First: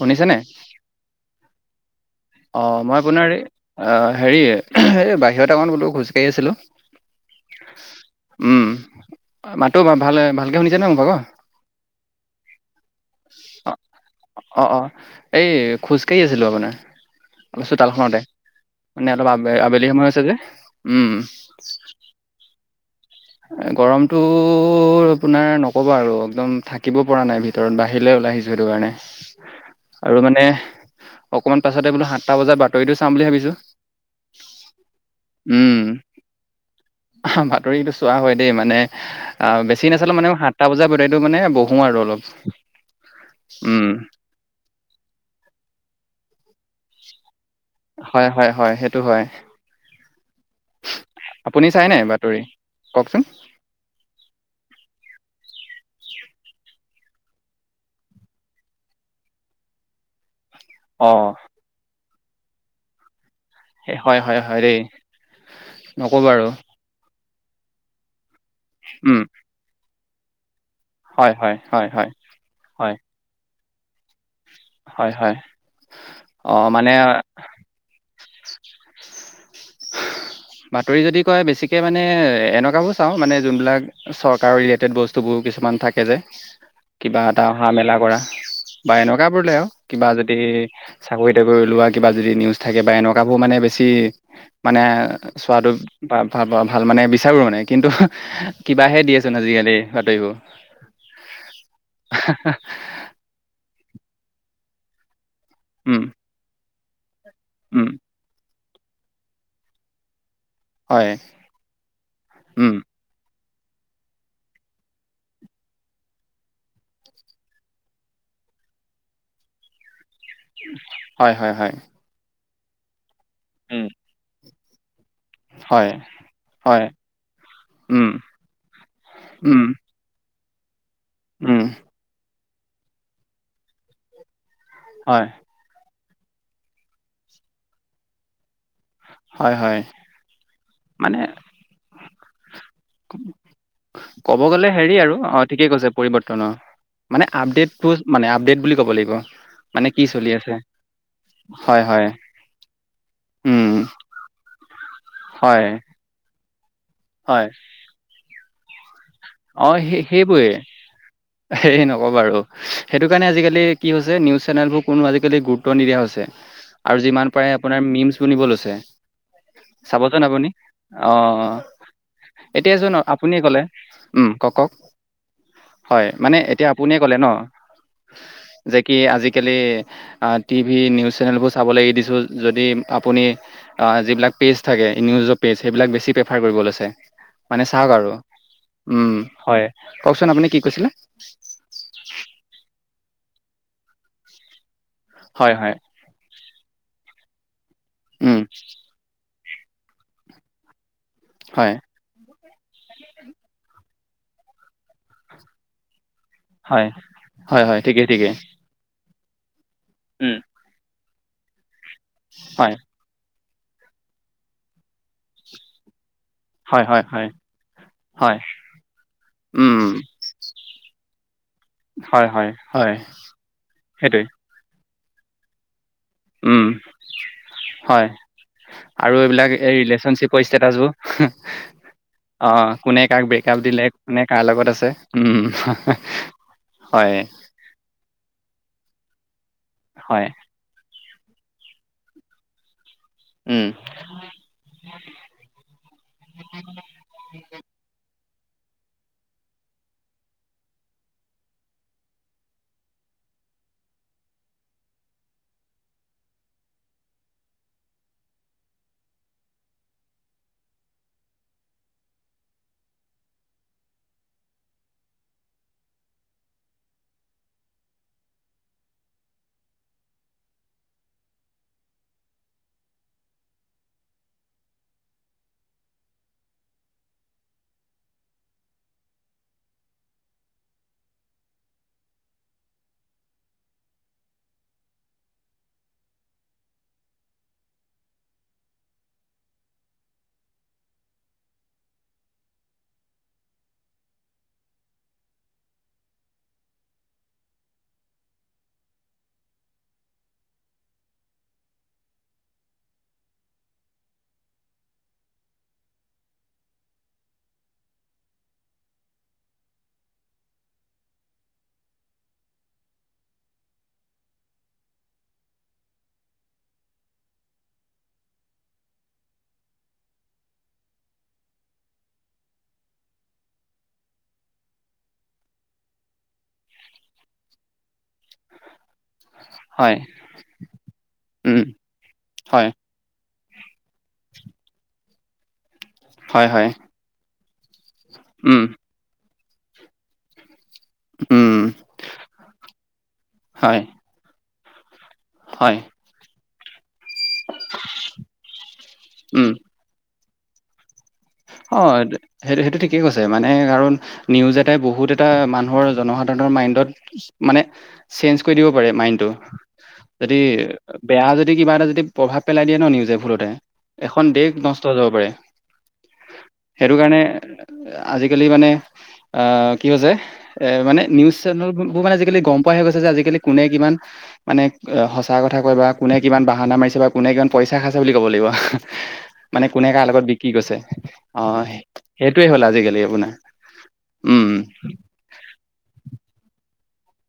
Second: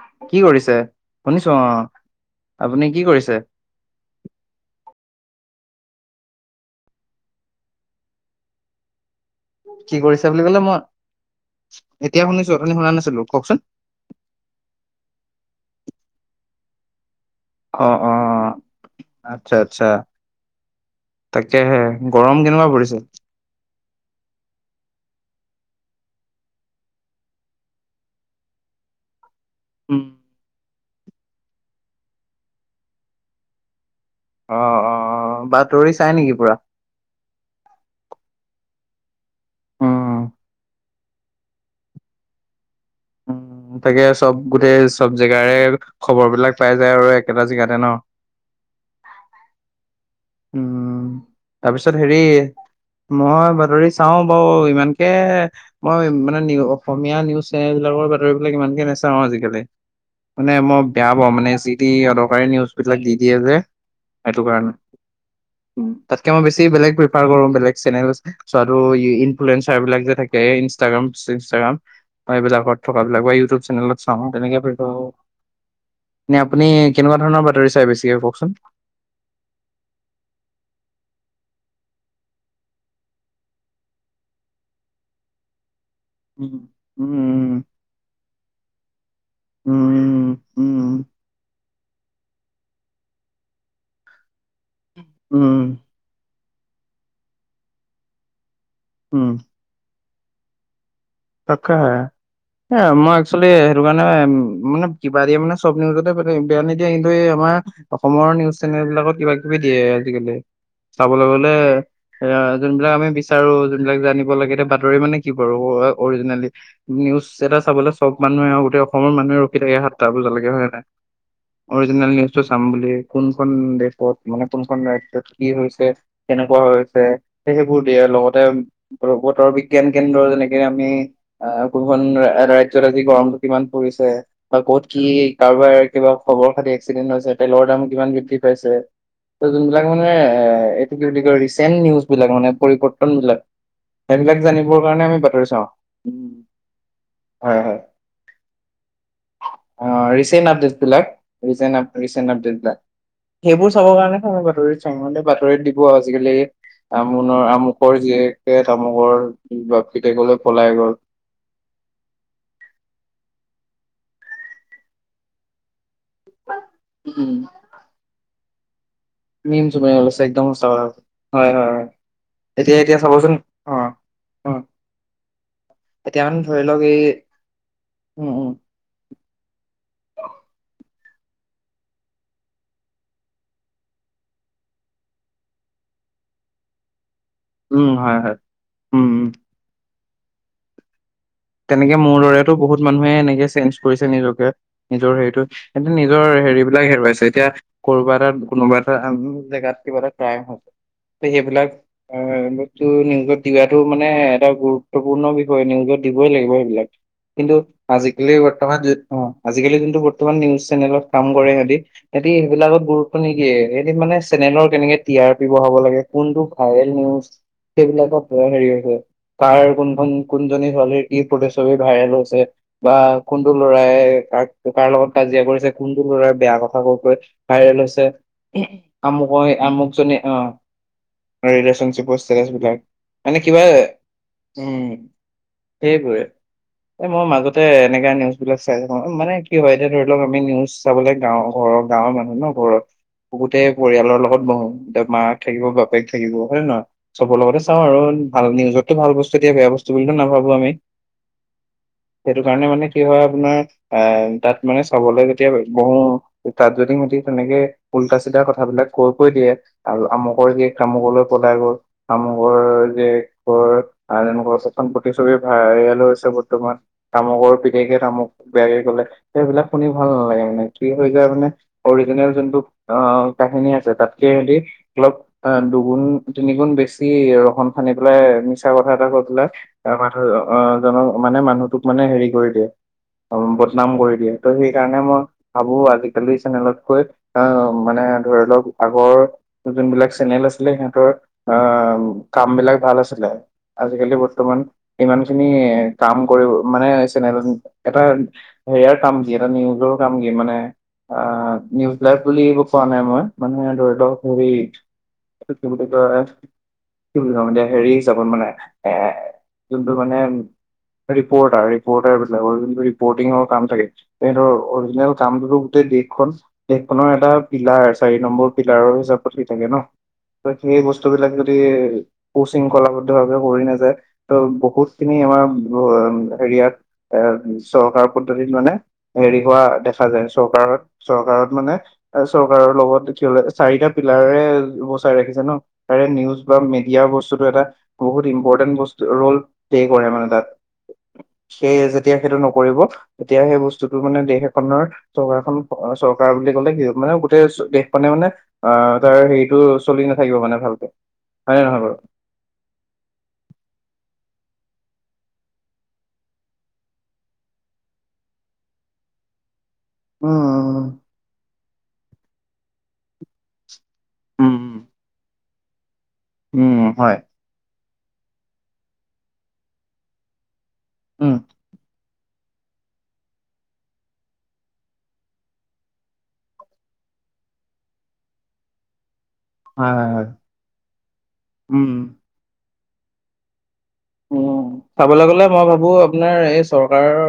শুনিছেনে? কি কৰিছে শুনিছো, আহ। অ, মই আপোনাৰ অ, হেৰি এই, বাই সিহঁত মান বোলো খোজকাঢ়ি আছিলো, উম। মাতটো কি ভা- ভালে কৰিছা বুলি ভালকে কলে, শুনিছে মই নহয় মোৰ ভাগৰ? এতিয়া শুনিছো, অতনি শুনা নাছিলো কওকচোন। অ', অ', এই খোজকাঢ়ি আছিলো আপোনাৰ অলপ অ', অ', চোতালখনতে অ'। মানে অলপ আবে আচ্ছা, আবেলি আচ্ছা সময় হৈছে যে। উম, তাকে গৰম কেনিবা পৰিছে? গৰমতটো আপোনাৰ নকবা আৰু একদম থাকিব পৰা নাই ভিতৰত বাঢাহিৰিলে আহিছো, সেইটো কাৰণে। উম, আৰু মানে অকমান পাছতে বোলো সাতটা বজাত বাতৰিটো চাম বুলি ভাবিছো। অ', অ', বাতৰি চাই নেকি পুৰা। বাতৰি গৈছে। চোৱা হয় দেই মানে অ, বেছি নাচালো উম মানে সাতটা বজাত বহো মানে বহো আৰু অলপ। উম, তাকে চব গোটেই চব জেগাৰে খবৰ বিলাক পাই যায় আৰু। একেটা জেগাতে ন। হয়, হয়, হয়, সেইটো হয়। উম, আপুনি চাই তাৰপিছত নাই হেৰি বাতৰি কওকচোন মই বাতৰি চাও বাৰু ইমান। ইমানকে মই মানে নি অসমীয়া নিউজ চেনেল বিলাকৰ বাতৰিবলাক ইমানকে নাচাওঁ আজিকালি। [unintelligible] মানে মই বেয়া অঁ পাওঁ, মানে চি ডি অদৰকাৰী নিউজ বিলাক দি দিয়ে যে হয় হয় সেইটো হয় কাৰণে। দেই নক'ব তাতকে মই আৰু বেছি বেলেগ প্ৰিফাৰ কৰো বেলেগ চেনেল চোৱাটো উম, ইনফ্লুৱেঞ্জাৰ বিলাক যে। থাকে, হয় ইনাগ্ৰ, হয় ইষ্টাগ্ৰাম হয় হয় এইবিলাকত হয় থকা বিলাক বা ইউটিউব চেনেলত। চ, তেনেকে হয় হয় নে, আপুনি অঁ মানে কেনেকুৱা ধৰণৰ বাতৰি চাই বেছিকে কওকচোন। [inaudible] উ। বাতৰি যদি কয়, বেছিকে মানে এনেকুৱাবোৰ চাওঁ মানে যোনবিলাক চৰকাৰৰ ৰিলেটেড বস্তুবোৰ। কিছুমান থাকে যে উম, কিবা এটা উম, অহা, মেলা কৰা বা এনেকা [unintelligible] আৰু উম, কিবা যদি উম, চাকৰি তাকৰি লোৱা কিবা যদি নিউজ থাকে বা এনেকুৱাবোৰ মানে বেছি মানে উম, চোৱাটো বা ভ ভাল মানে বিচাৰো মানে কিন্তু কিবাহে দিয়েচোন আজিকালি বাতৰিবোৰ। তাকে এ আমাৰ একচোৱেলি সেইটো কাৰণে মানে দিয়া মানে চব উম নিউজতে বেয়া নিদিয়া কিন্তু এই আমাৰ উম অসমৰ নিউজ চেনেল বিলাকত কিবা কিবি দিয়ে আজিকালি হয় চাবলৈ গলে এ যোনবিলাক আমি চাৰো যোনবিলাক জানিব লাগে বাতৰি মানে কি বাৰু অৰিজিনেলি নিউজ এটা চাবলৈ সব মানুহে আৰু গোটেই অসমৰ মানুহে ৰখি থাকে হাত তোৰ জালকে হয় নাই অৰিজিনেল নিউজ চাম বুলি কোনখন দেশত মানে কোনখন কি হৈছে কেনেকুৱা হৈছে সেইবোৰ দিয়ে লগতে বতৰ বিজ্ঞান কেন্দ্ৰ যেনেকে আমি আহ কোনোখন ৰাজ্যত আজি গৰমটো কিমান পৰিছে। বা ক'ত কি কাৰোবাৰ কিবা খবৰ খাতি এক্সিডেণ্ট হৈছে তেলৰ দাম কিমান বৃদ্ধি পাইছে ত যোনবিলাক মানে এ এইটো কি মানে বুলি কয় ৰিচেন্ট নিউজ বিলাক মানে পৰিৱৰ্তন বিলাক সেইবিলাক জানিবৰ কাৰণে আমি বাতৰি চাওঁ। উম, পৰিবৰ্তনৰ মানে হয় হয় আপডেট মানে আপডেট বুলি ক'ব লাগিব। মানে কি অ', চলি ৰিচেণ্ট আছে। আপডেট বিলাকচ হয়, হয়। ৰিচেণ্ট আপডেট বিলাক উম, সেইবোৰ চাব কাৰণে আম বাতৰিত চাওঁ মে বাতৰিত হয়, দিব আজিকালি আমোনৰ হয়। আমুকৰৰ জীয়েকে তামুকৰ পিতেকলৈ পলাই গ'ল সে নকবা আৰু সেইটো কাৰণে আজিকালি কি হৈছে নিউজ চেনেলবোৰ কোনো আজিকালি গুৰুত্ব নিদিয়া হৈছে আৰু যিমান উম, পাৰে আপোনাৰ মি'মছ বনিব লৈছে। মিম চুমে চাবচোন ওলাইছে একদম আপুনি সঁচা কথা অ', হয় অ'। হয় হয় এতিয়া জোন আপুনিয়ে কলে উম অ কওক কক হয় মানে ধৰি এতিয়া লওক এই আপুনিয়ে ক'লে ন উম উম যে কি আজি কেলে টিভি নিউজ চেনেল বোৰ চাবলৈ এৰি দিছো যদি আপোনি যি বিলাক পেইজ থাকে নিউজৰ পেইজ সেইবিলাক ৰেইফাৰ কৰিব লৈছে। মানে উম চাওক আৰু হয় হয় উম হয় কওকচোন আপুনি কি কৈছিলে। তেনেকে মোৰ দৰেতো বহুত মানুহে এনেকে চেঞ্জ কৰিছে নিজকে। নিজৰ হেৰিটো হয় হয় এন্ত নিজৰ হেৰি বিলাক হেৰুৱাইছে এতিয়া কৰবা এটা উম কোনোবা এটা জেগাত কিবা এটা ট্ৰাই সেইবিলাক হয় অ' টো নিউজত দিয়া টো মানে এটা গুৰুত্বপূৰ্ণ বিষয় নিউজত দিবয়ে লাগিব হয় এইবিলাক কিন্তু হয় হয় ঠিকেই আজিকালি ঠিকেই বৰ্তমান যিটো আজিকালি যোনটো উম বৰ্তমান নিউজ চেনেলত কাম কৰে সিহ সিহঁতি হয় সেইবিলাকত গুৰুত্ব নি এদিন মানে চেনেলৰ কেনেকে টি আৰ পি বঢ়াব লাগে কোনটো হয় ভাইৰেল হয় নিউজ হয় সেইবিলাকত হয় হেৰিছে কাৰ উম কোনখন কোনজনী ই প্ৰতি্ছবি ভাইৰেল হয় হৈছে হয় হয় বা কোনটো ল'ৰাই সেইটোৱে কাৰ কাৰ লগত কাজিয়া কৰিছে কোনটো ল'ৰাৰ বেয়া উম কথা কৈ কৈ ভাইৰেল হৈছে হয় আৰু আমুক এইবিলাক এই আমুকজনী অ ৰিলেচনশ্বিপৰ ষ্টেটাচ বোৰ ৰিলেশ্যনশ্বিপৰ ষ্টেটাচ অ', বিলাক কোনে কাক বে মানে কিবা ব্ৰেকাপ দিলে মানে কাৰ লগত আছে উম সেইবোৰেই এ হয় মই মাজতে এনেকা নিউজ বিলাক চাই থাকো মানে কি হয় এতিয়া ধৰি লওক আমি নিউজ চাবলৈ গাৱৰ ঘৰৰ গাঁৱৰ মানুহ ন ঘৰৰ বহুতে উম, পৰিয়ালৰ লগত বহো এতিয়া মাক থাকিব বাপেক থাকিব হয়নে নহয় চবৰ লগতে চাওঁ আৰু ভাল নিউজততো ভাল বস্তুয়ে দিয়ে বেয়া বস্তু ব বুলি টো নাভাবো আমি [inaudible] সেইটো কাৰণে মানে কি হয় আপোনাৰ আহ তাত মানে চাবলৈ যেতিয়া বহো তাত যদি সি তেনেকে উল্টা চিলা কথাবিলাক কৈ কৈ দিয়ে আৰু আমুকৰ ক তামুকলৈ পলাই গ'ল আমুকৰ জীয়েকৰ [unintelligible] চেতম চবি ভাইৰেল হৈছে বৰ্তমান তামুকৰ পিতেকে তামুক বেয়া কে কলে সেইবিলাক শুনি ভাল কি হৈ য মান অৰিজিনেল যোনটো অ', কাহিনী আছে তাতকে স অ, দুগুণ, তিনি গুণ বেছি ৰহন সানি পেলাই মিছা কথা এটা কৈ পেলাই। মানুহ জনক, মানে মানুহটোক মানে হেৰি কৰি দিয়ে। অ, বদনাম কৰি দিয়ে। ত' সেইকাৰণে মই ভাবো আজিকালি চেনেলতকৈ আহ মানে। যা, ধৰিলক আগৰ জোন বিলাক চেনেল আছিল সিহতৰ অ, কাম বিলাক ভাল আছিলে। ছলতে আজিকালি বৰ্তমান ইমান খিনি কাম কৰিব মানে, চেনেল এটা হেয়াৰ কাম যি এটা নিউজ। কাম কি মানে অ, নিউজ লাইভ বুলি এই কোৱা নাই মই মানে ধৰি লওক হেৰি এটো কি বুলি কয় কি বুলি কম এতিয়া হেৰি হিচাপত মানে এ কিন্তু মানে ৰিপৰ্টাৰ, ৰিপৰ্টাৰ বিলাকৰ যিটো ৰিপৰ্টিঙৰ কাম থাকে, তেৰ অৰিজিনেল কামটো গোটেই দেশখন, দেশখনৰ এটা পিলাৰ চাৰি নম্বৰ পিলাৰৰ হিচাপত সি থাকে ন। ত, সেই বস্তু বিলাক যদি কো শৃংখলাবদ্ধ ভাৱে কৰি নাযায়। ত' বহুত খিনি আমাৰ ব হেৰিয়াত এ, চৰকাৰ পদ্ধতিত মানে হেৰি হোৱা হয়, দেখা যায়। চৰকাৰত, চৰকাৰ উম, মানে, হয়, চৰকাৰৰ লগত চাৰিটা পিলাৰ বচাই ৰাখিছে ন, তাৰে নিউজ হয়, বা হয়, মিডিয়াৰ বস্তুতটো এটা বহুত উম, ইম্পৰ্টেণ্ট বস্তু ৰোল প্লে কৰে মানে তাত। উম, সেই যেতিয়া সেইটো নকৰিব, তেতিয়া সেই হয়, বস্তুটো মানে দেশ এখনৰ চৰকাৰখন, হয়, চৰকাৰ বুলি কলে কি হ'ব। মানে গোটেই দেশ মানে মানে অ, তাৰ উম, হেৰিতটো চলি নাথাকিব মানে ভালকে। হয় নে অ, নহয় বাৰু সেইটো, সেইটো ঠিকেই কৈছে মানে কাৰণ নিউজ এটাই বহুত এটা মানুহৰ জনসাধাৰণৰ মাইণ্ডত মানে চেঞ্জ কৰি দিব পাৰে মাইণ্ডটো। যদি উম বেয়া যদি কিবা এটা যদি প্ৰভাৱ পেলাই দিয়ে ন, নিউজে ভুলতে এখন, দেশ উম নষ্ট হৈ যাব পাৰে। উম উম হয় সেইটোকাৰণে, আজিকালি মানে আহ কি হৈছে? এ, মানে উম নিউজ চেনেলবোৰ মানে যে আজিকালি গম পোৱা আহে গৈছে যে আজিকালি কোনে কিমান মানে অ, সঁচা কথা কয় বা কোনে কিমান বাহানা মাৰিছে বা কোনে কিমান পইচা খাইছে বুলি ক'ব লাগিব। মানে কোনে হয় কাৰ হয় হয় লগত বিকি গৈছে আহ, উম সেইটোৱে হ'ল আজিকালি আপোনাৰ উম, চাবলৈ গলে মই ভাবো আপোনাৰ এই চৰকাৰৰ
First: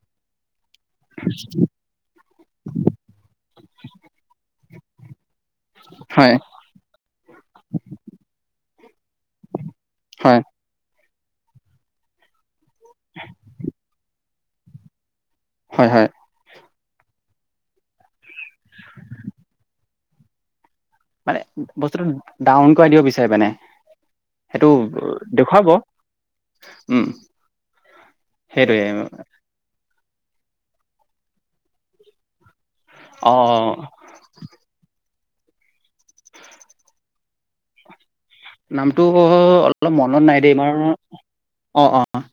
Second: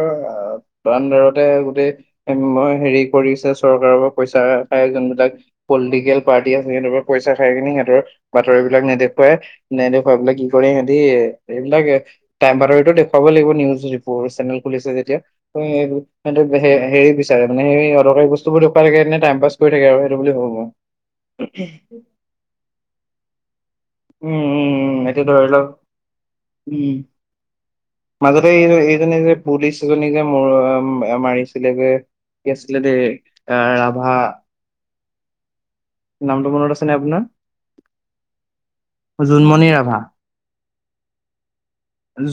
আনণ্ডাৰতে গোটেই হেৰি কৰিছে, চৰকাৰৰ পৰা পইচা খাই আছে, যোনবিলাক পলিটিকেল হয় পাৰ্টি আছে, সিহঁৰ পইচা খাই কিনে সিহঁতৰ বাতৰি এইবিলাক, নেদেখুৱাই, নেদেখুৱাই এইবিলাক হয় কি কৰে সিহতি এইবিলাক এ, টাইম [inaudible] সেইটো দেখুৱাব লাগিব, নিউজ চেনেল খুলিছে যেতিয়া। হয় হয় হেৰি বিচাৰে মানে অদৰকাৰী বস্তুোবোৰ দেখুৱাই থাকে, এনে টাইম পাছ কৰি থাকে আৰু সেইটো বুলি ভ'বো। মানে বস্তুতটো [inaudible] ডাউন কৰি দিব বিচাৰে মানে। উম, সেইটো উম, উম, এতিয়া ধৰি লওক দেখুৱাব, উম। মাজতে এই, সেইটোৱে এইজনী যে পুলিচ এজনী যে ম, মাৰিছিলে যে কি আছিল? আ, দে, অ আ, ৰাভা। নামটো মনত আছে নাই আপোনাৰ? নামটো, জোনমণি অলপ ৰাভা মনত নাই দেই আপোনাৰ?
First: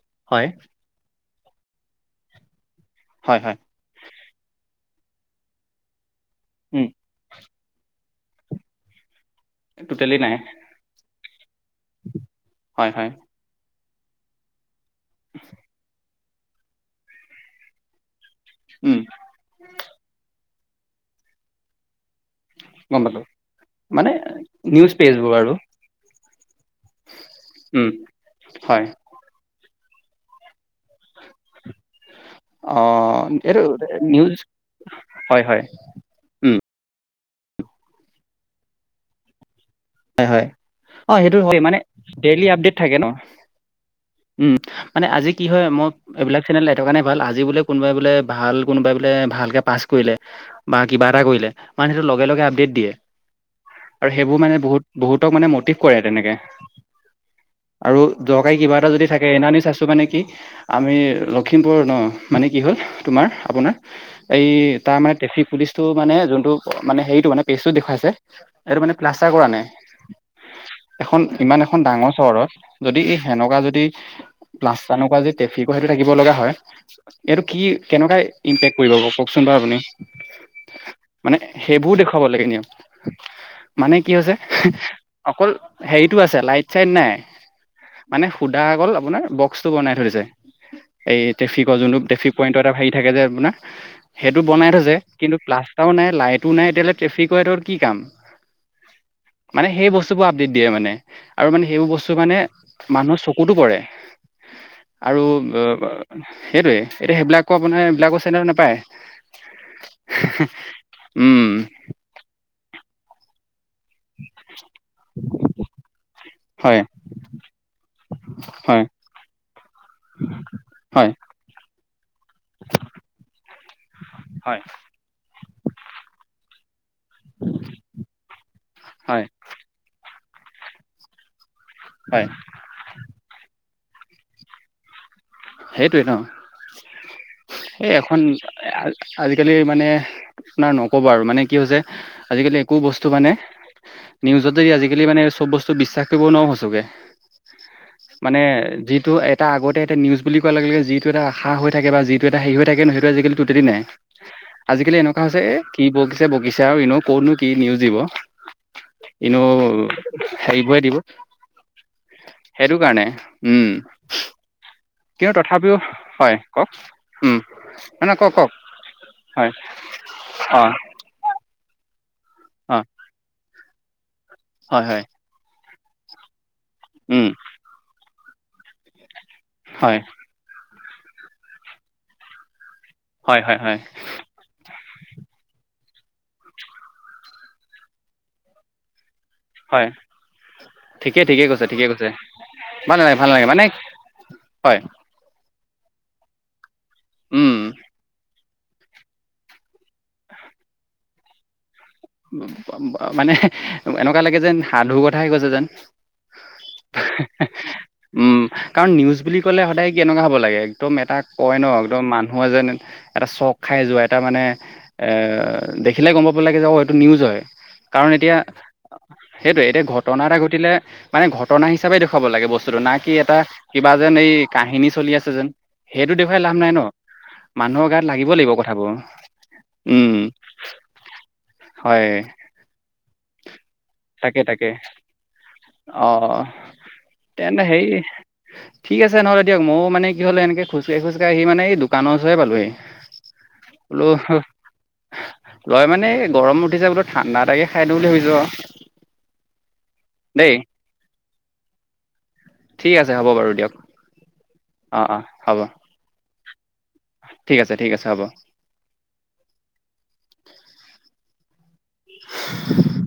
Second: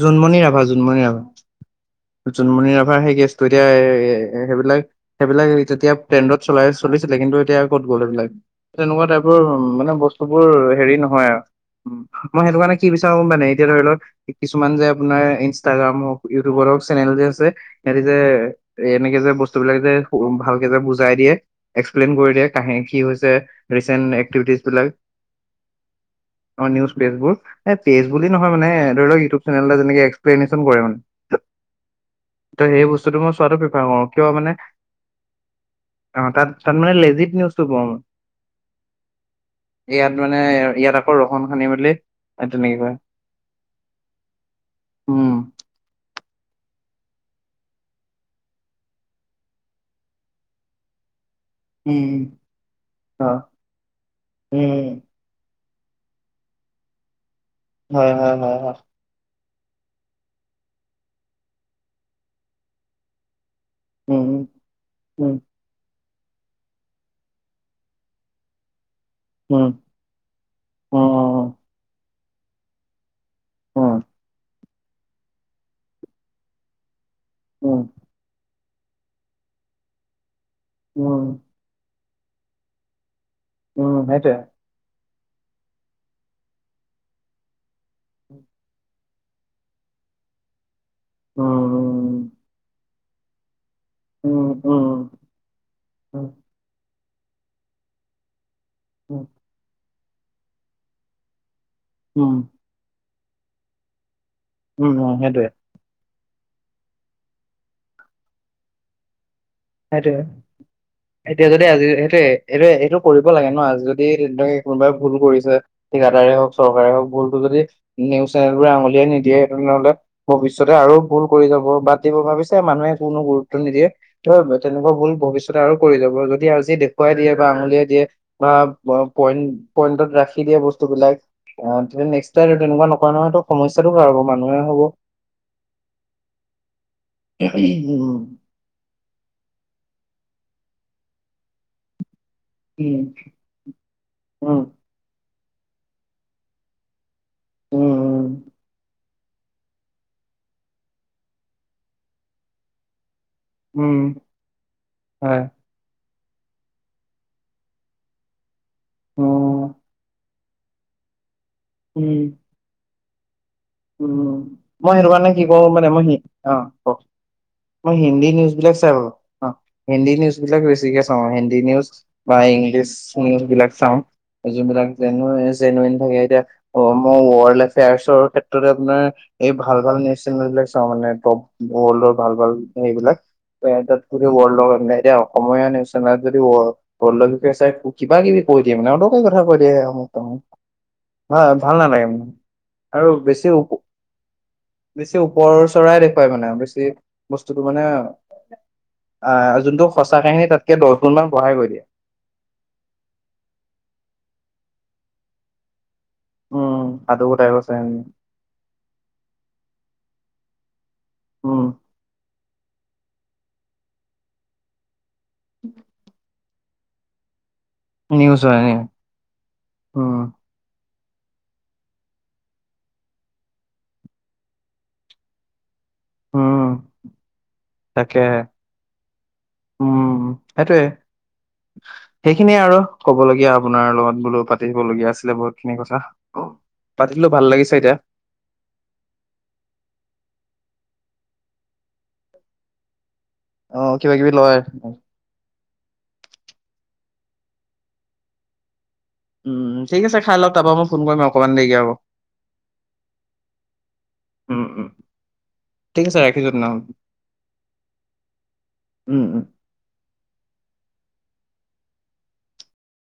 জুোনমণি ৰাভা, জোনমণি ৰাভা। জোনমনি ৰাভাৰ সেই কেছ হয় হয় এতিয়া এ, সেইবিলাক, সেইবিলাক তেতিয়া ট্ৰেণ্ডত চলাই উম চিছিলে, কিন্তু এতিয়া ক'ত গ'ল সেইবিলাক তেনেকুৱাই টাইপৰ। বস্তুবোৰ উম, মানে টোটেলি নাই বস্তুবোৰ হেৰি নহয়, আৰু উম, মই সেইটো কাৰণে হয় কি হয় বিচাৰো মানে এতিয়া ধৰি লওক কিছুমান যে আপোনাৰ ইনষ্টাগ্ৰাম হওক ইউটিউবৰ হওক চেনেল যে আছে সিহঁতে যে উম এনেকে যে বস্তু বিলাক যে ভালকে যে বুজাই দিয়ে। এক্সপ্লেন কৰি দিয়ে কাহিনী কি গম পালো হৈছে ৰিচেণ্ট মানে এক্টিভিটিছবিলাক। নিউজ পেজবোৰ আৰু অ, নিউজ পেজোৰ এ, উম পেজ বুলি নহয় মানে হয় ইউটিউব চেনেলবোৰ এক্সপ্লনেচন কৰে মানে ত' অ সেই বস্তুটো মই চোৱাটো এইটো প্ৰিফাৰ কৰো কিয় নিউজ মানে হয় হয় অ', তাত, উম তাত মানে লেজিক নিউজটো। [inaudible] ইয়াত মানে হয়, ইয়াত আকৌ অ', সেইটো ৰহন হয়, সানি মানে মেলি ডেইলি আপডেট তেনেকে কয় থাকে ন। উম, মানে আজি উম। কি হয় মই এইবিলাক চেনেলে সেইটো কাৰণে ভাল আজি বোলে, কোনোবাই বোলে ভাল কোনোবাই বোলে ভালকে পাছ কৰিলে বা কিবা এটা কৰিলে মানে সেইটো উম লগে- লগে আপডেট দিয়ে, অ' আৰু সেইবোৰ মানে বহুত উম আৰু মতিভ কৰে তেনেকে, আৰু হয় হয় দৰকাৰী হয় কিবা হয় এটা যদি থাকে সেদ চাইছোঁ মানে কি আমি লখিমপুৰ ন মানে কি হ'ল তোমাৰ আপোনাৰ উম এই তাৰ মানে উম ট্ৰেফিক পুলিচতটো মানে যোনটো মানে হেৰিতটো মানে, পেজতটো দেখুৱাইছে, এইটো মানে প্লাষ্টাৰ কৰা নাই। উম। উম এখন ইমান এখন ডাঙৰ চহৰত যদি সেনেকুৱা যদি উম প্লাষ্টাৰ নকৰা যদি ট্ৰেফিকো সেইটো থাকিব লগা হয় এইটো কি উম কেনেকুৱাই ইম্পেক্ট পৰিব বাৰু কওকচোন বাৰু আপুনি, উম মানে সেইবোৰ দেখুৱাব লাগে নিয়ম মানে উম, কি হৈছে সেইটোৱে। অকল হেৰিতটো আছে, লাইট চাইট নাই। মানে সুধা অকল আপোনাৰ বক্সটো বনাই থৈ দিছে। এই ট্ৰেফিকৰ যোনটো উম ট্ৰেফিক পইন্টটো এটা হেৰি থাকে যে আপোনাৰ সেইটো উম বনাই উম থৈছে, কিন্তু প্লাষ্টাৰও, নাই উম লাইটো, নাই এতিয়ালৈ ট্ৰেফিকৰ এইটোত কি কাম? [inaudible] মানে সেই বস্তুবোৰ আপডেট দিয়ে মানে আৰু মানে সেইবোৰ বস্তু উম মানে মানুহৰ চকুতো পৰে। উম উম আৰু সেইটোৱে সেইটয়ে এতিয়া সেইবিলাকো আপোনাৰ এইবিলাকো চেনে নাপায়। সেইটো এতিয়া উম যদি আজি সেইটোয়ে এইটোয়ে এইটো কৰিব লাগে ন আজি যদি তেনেে কোনোবাই ভূল কৰিছে ঠিকাদাৰে হওক হয় চৰকাৰে হওক ভূলতটো যদি নিউজ চেনেল বোৰে হয় আঙুলিয়াই নিদিয়ে সেই তেনেহলে ভৱিষ্যতে আৰু হয় ভুল কৰি যাব বতিব ভাবিছে মানুহে কোনো গুৰুত্ব নিদিয়ে। ত হয় তেনেকুৱা ভুল ভৱিষ্যতে আৰু কৰি যাব যদি আজি দে খুৱাই দিয়ে বা আঙুলিয়াই দিয়ে বা হয় পইণ্ পইণ্টত ৰাখি দিয়ে বস্তুবিলাক অ', তেতিয়া হয় নেক্সটাইম তেনেকুৱা নকৰে নহয় তো সমস্যাাতটো কাৰ হ'ব মানুহে হ'ব। সেইটোয়ে ন এই উম এখন আজিকালি মানে আপোনাৰ নক'ব আৰু মানে কি হৈছে আজিকালি একো উম বস্তু মানে নিউজত উম উম যদি আজিকালি মানে চব বস্তু বিশ্বাস কৰিব নোৱাৰা সঁচাকে উম মানে যিটো এটা আগতে এটা নিউজ বুলি কোৱাৰ লগে যিটো এটা আশা হৈ থাকে বা যিটো এটা হেৰি হৈ থাকে সেইটো আজিকালি টোটেলি নাই উম আজিকালি এনেকুৱা হৈছে হয় এ কি ব বকিচে আৰু এনে কৰ কি কিনো কি নিউজ দিব এনো উম হেৰিবই দিব উম সেইটো কাৰণে, উম। মই সেইটো কাৰণে কিন্তু কি ক তথাপিও মানে মই সি হয় অ', কওক ক উম মই নহয় নহয় হিন্দী কওক কওক নিউজ বিলাক চাই ভা হয় অ' হিন্দী নিউজ বিলাক অ বেছিকে চাও হিন্দী নিউজ। বা অ ইংলিছ নিউজ বিলাক চাওঁ যোন হয় বিলাক হয় জেনুইন থাকে এতিয়া অ', মই উম ৱৰ্ল্ড এফেয়াৰ্চৰ ক্ষেত্ৰতে আপোনাৰ এই ভাল ভাল হয় নিউজ চেনেল বিলাক মানে টপ ৱৰ্ল্ডৰ ভাল ভাল এই বিলাক হয় হয় হয় তাত খু ৱৰ্ল্ড লগ এতিয়া অসমৰে নিউজ যদি ৱৰ্ল্ডৰ বিষয়ে চাই কিবা কিবি কৈ দিয়ে মানে অলপ সেই কথা কৈ দিয়ে হয় অমুক তমুক ঠিকেই ঠিকেই হয় কৈছে ভাল ঠিকেই নালাগে কৈছে মান ভাল আৰু নালাগে ভাল বেছি নালাগে মানে হয় বেছি ওপৰ চৰাই দেখুৱাই মানে বেছি উম বস্তুটো মানে অ', যোনটো সঁচা কাহিনী তাতকে দহ গুট মান বঢ়াই কৰি দিয়ে। মানে এনেকুৱা লাগে যেন সাধুৰ কথাহে কৈছে যেন [unintelligible] উম, কাৰণ নিউজ বুলি ক'লে সদায় কেনেকুৱা হ'ব লাগে, একদম এটা কয় উম ন' একদম মানুহ এ যেন এটা চক খাই যোৱা, এটা মানে এ দেখিলে গম পাব লাগে যে অহ এইটো নিউজ হয়। কাৰণ এতিয়া নিউজ হয় নি? সেইটয়ে, এতিয়া ঘটনা উম এটা ঘটিলে। মানে ঘটনা হিচাপে দেখুৱাব লাগে বস্তুটো, না কি এটা কিবা যেন এই কাহিনী চলি আছে যেন। সেইটো দেখুৱাই লাভ নাই উম ন' মানুহৰ গাত তাকে লাগিব লাগিব কথাবোৰ। উম। হয় সেইখিনিয়ে আৰু কবলগীয়া। আপোনাৰ লগত বোলো, তাকে তাকে পাতিব লগীয়া আছিলে বহুতখিনি কথা। পাতিলো ভাল তেন্ত লাগিছে এতিয়া হেৰি ঠিক আছে নহ'লে দিয়ক। মই মানে কি হ'লে এনেকে খোজকাঢ়ি-খোজকাঢ়িন আহি এই দোকানৰ ওচৰে পালোঁ আহি। অহ, কিবা-কিবি লয়। লয় মানে এই গৰম উঠিছে বোলো, ঠাণ্ডা এটাকে খাই দিওঁ বুলি ভাবিছোঁ আৰু। উম, ঠিক আছে খাই লওঁক, দেই তাৰপৰা মই ফোন কৰিম অকমান দেৰিকে আৰু। ঠিক আছে হ'ব বাৰু দিয়ক। অহ', অহ' হ'ব। [unintelligible] নাম ঠিক আছে, ঠিক আছে হ'ব। উম উম [unintelligible]